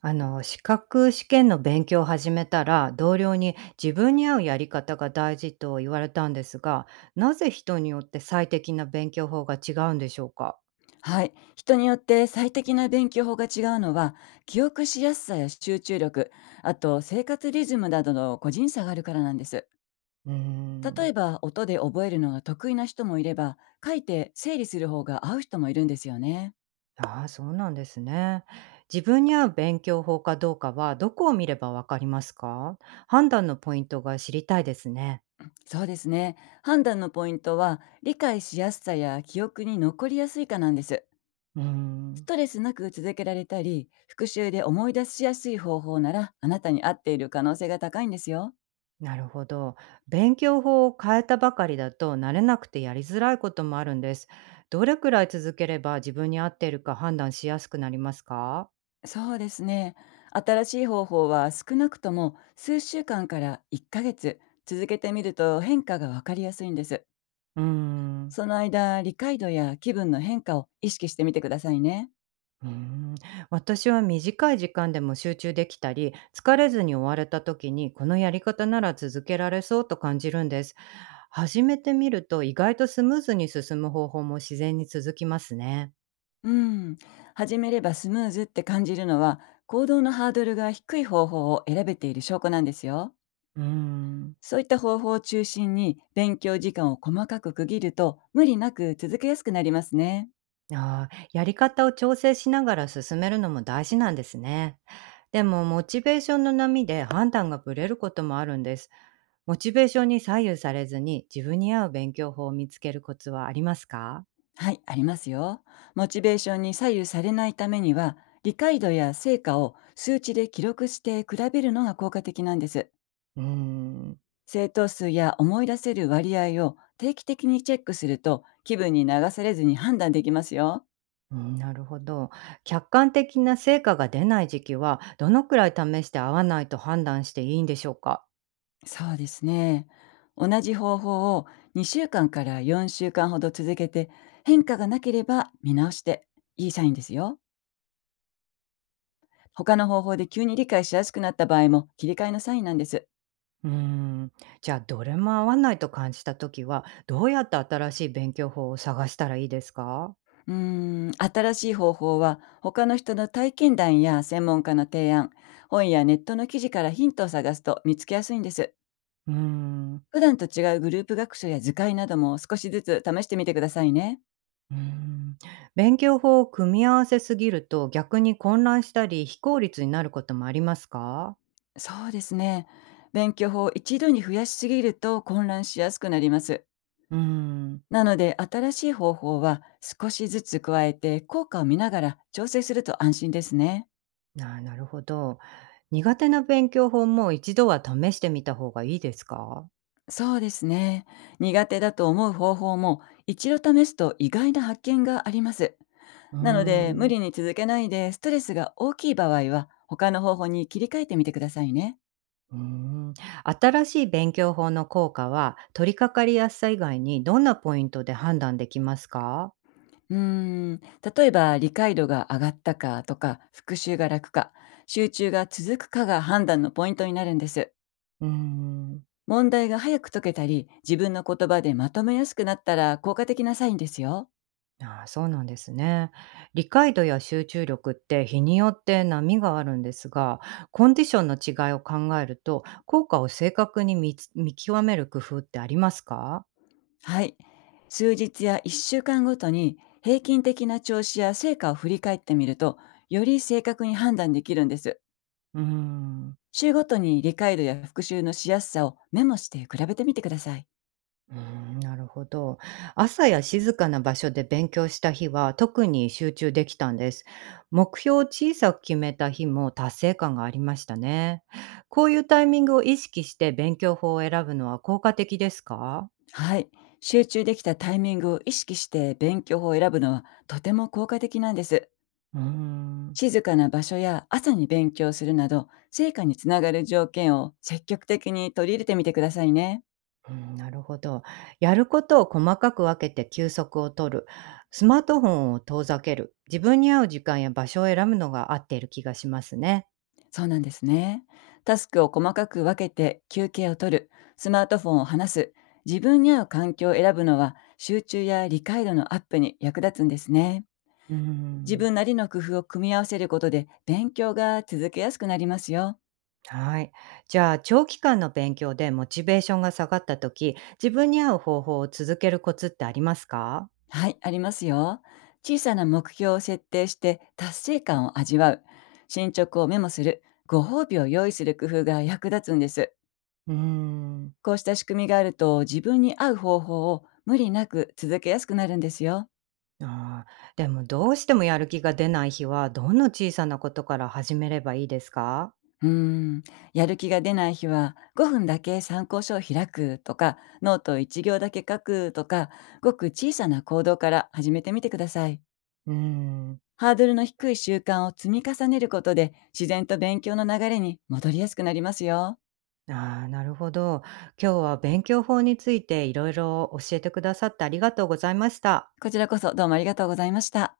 資格試験の勉強を始めたら、同僚に自分に合うやり方が大事と言われたんですが、なぜ人によって最適な勉強法が違うんでしょうか？はい。人によって最適な勉強法が違うのは、記憶しやすさや集中力、あと生活リズムなどの個人差があるからなんです。うー例えん。ば、音で覚えるのが得意な人もいれば、書いて整理する方が合う人もいるんですよね。ああー、そうなんですね。自分に合う勉強法かどうかはどこを見ればわかりますか？判断のポイントが知りたいですね。そうですね。判断のポイントは、理解しやすさや記憶に残りやすいかなんです。うースん。トレスなく続けられたり、復習で思い出しやすい方法なら、あなたに合っている可能性が高いんですよ。なるほど。勉強法を変えたばかりだと慣れなくてやりづらいこともあるんです。どれくらい続ければ自分に合っているか判断しやすくなりますか？そうですね。新しい方法は少なくとも数週間から1ヶ月続けてみると変化がわかりやすいんです。うーん。その間、理解度や気分の変化を意識してみてくださいね。うーん。私は短い時間でも集中できたり疲れずに終われた時に、このやり方なら続けられそうと感じるんです。始めてみると意外とスムーズに進む方法も自然に続きますね。うん。始めればスムーズって感じるのは、行動のハードルが低い方法を選べている証拠なんですよ。うーん。そういった方法を中心に勉強時間を細かく区切ると、無理なく続けやすくなりますね。ああ、やり方を調整しながら進めるのも大事なんですね。でも、モチベーションの波で判断がぶれることもあるんです。モチベーションに左右されずに自分に合う勉強法を見つけるコツはありますか？はい、ありますよ。モチベーションに左右されないためには、理解度や成果を数値で記録して比べるのが効果的なんです。うーん。正答数や思い出せる割合を定期的にチェックすると、気分に流されずに判断できますよ。うん、なるほど。客観的な成果が出ない時期は、どのくらい試して合わないと判断していいんでしょうか？そうですね。同じ方法を2週間から4週間ほど続けて、変化がなければ見直していいサインですよ。他の方法で急に理解しやすくなった場合も、切り替えのサインなんです。うーん。じゃあ、どれも合わないと感じた時は、どうやって新しい勉強法を探したらいいですか？新しい方法は、他の人の体験談や専門家の提案、本やネットの記事からヒントを探すと見つけやすいんです。うーん。普段と違うグループ学習や図解なども、少しずつ試してみてくださいね。うーん。勉強法を組み合わせすぎると逆に混乱したり非効率になることもありますか？そうですね。勉強法を一度に増やしすぎると混乱しやすくなります。うーん。なので、新しい方法は少しずつ加えて効果を見ながら調整すると安心ですね。なるほど。苦手な勉強法も一度は試してみた方がいいですか？そうですね。苦手だと思う方法も、一度試すと意外な発見があります。うーなので、無ん。理に続けないで、ストレスが大きい場合は他の方法に切り替えてみてくださいね。うーん。新しい勉強法の効果は取り掛かりやすさ以外にどんなポイントで判断できますか？うーん例えば、理解度が上がったかとか、復習が楽か、集中が続くかが判断のポイントになるんです。うーん。問題が早く解けたり、自分の言葉でまとめやすくなったら効果的なサインですよ。ああ、そうなんですね。理解度や集中力って日によって波があるんですが、コンディションの違いを考えると、効果を正確に見極める工夫ってありますか？はい。数日や1週間ごとに平均的な調子や成果を振り返ってみると、より正確に判断できるんです。うーん。週ごとに理解度や復習のしやすさをメモして比べてみてください。うーん、なるほど。朝や静かな場所で勉強した日は特に集中できたんです。目標を小さく決めた日も達成感がありましたね。こういうタイミングを意識して勉強法を選ぶのは効果的ですか？はい。集中できたタイミングを意識して勉強法を選ぶのは、とても効果的なんです。うーん。静かな場所や朝に勉強するなど、成果につながる条件を積極的に取り入れてみてくださいね。うん、なるほど。やることを細かく分けて休息を取る、スマートフォンを遠ざける、自分に合う時間や場所を選ぶのが合っている気がしますね。そうなんですね。タスクを細かく分けて休憩を取る、スマートフォンを離す、自分に合う環境を選ぶのは、集中や理解度のアップに役立つんですね。うー自ん。分なりの工夫を組み合わせることで、勉強が続けやすくなりますよ。はい。じゃあ、長期間の勉強でモチベーションが下がった時、自分に合う方法を続けるコツってありますか？はい、ありますよ。小さな目標を設定して達成感を味わう、進捗をメモする、ご褒美を用意する工夫が役立つんです。うーん。こうした仕組みがあると、自分に合う方法を無理なく続けやすくなるんですよ。ああ。でも、どうしてもやる気が出ない日は、どんな小さなことから始めればいいですか？うーん、やる気が出ない日は、5分だけ参考書を開くとか、ノートを1行だけ書くとか、ごく小さな行動から始めてみてください。うーん。ハードルの低い習慣を積み重ねることで、自然と勉強の流れに戻りやすくなりますよ。ああ、なるほど。今日は勉強法についていろいろ教えてくださって、ありがとうございました。こちらこそ、どうもありがとうございました。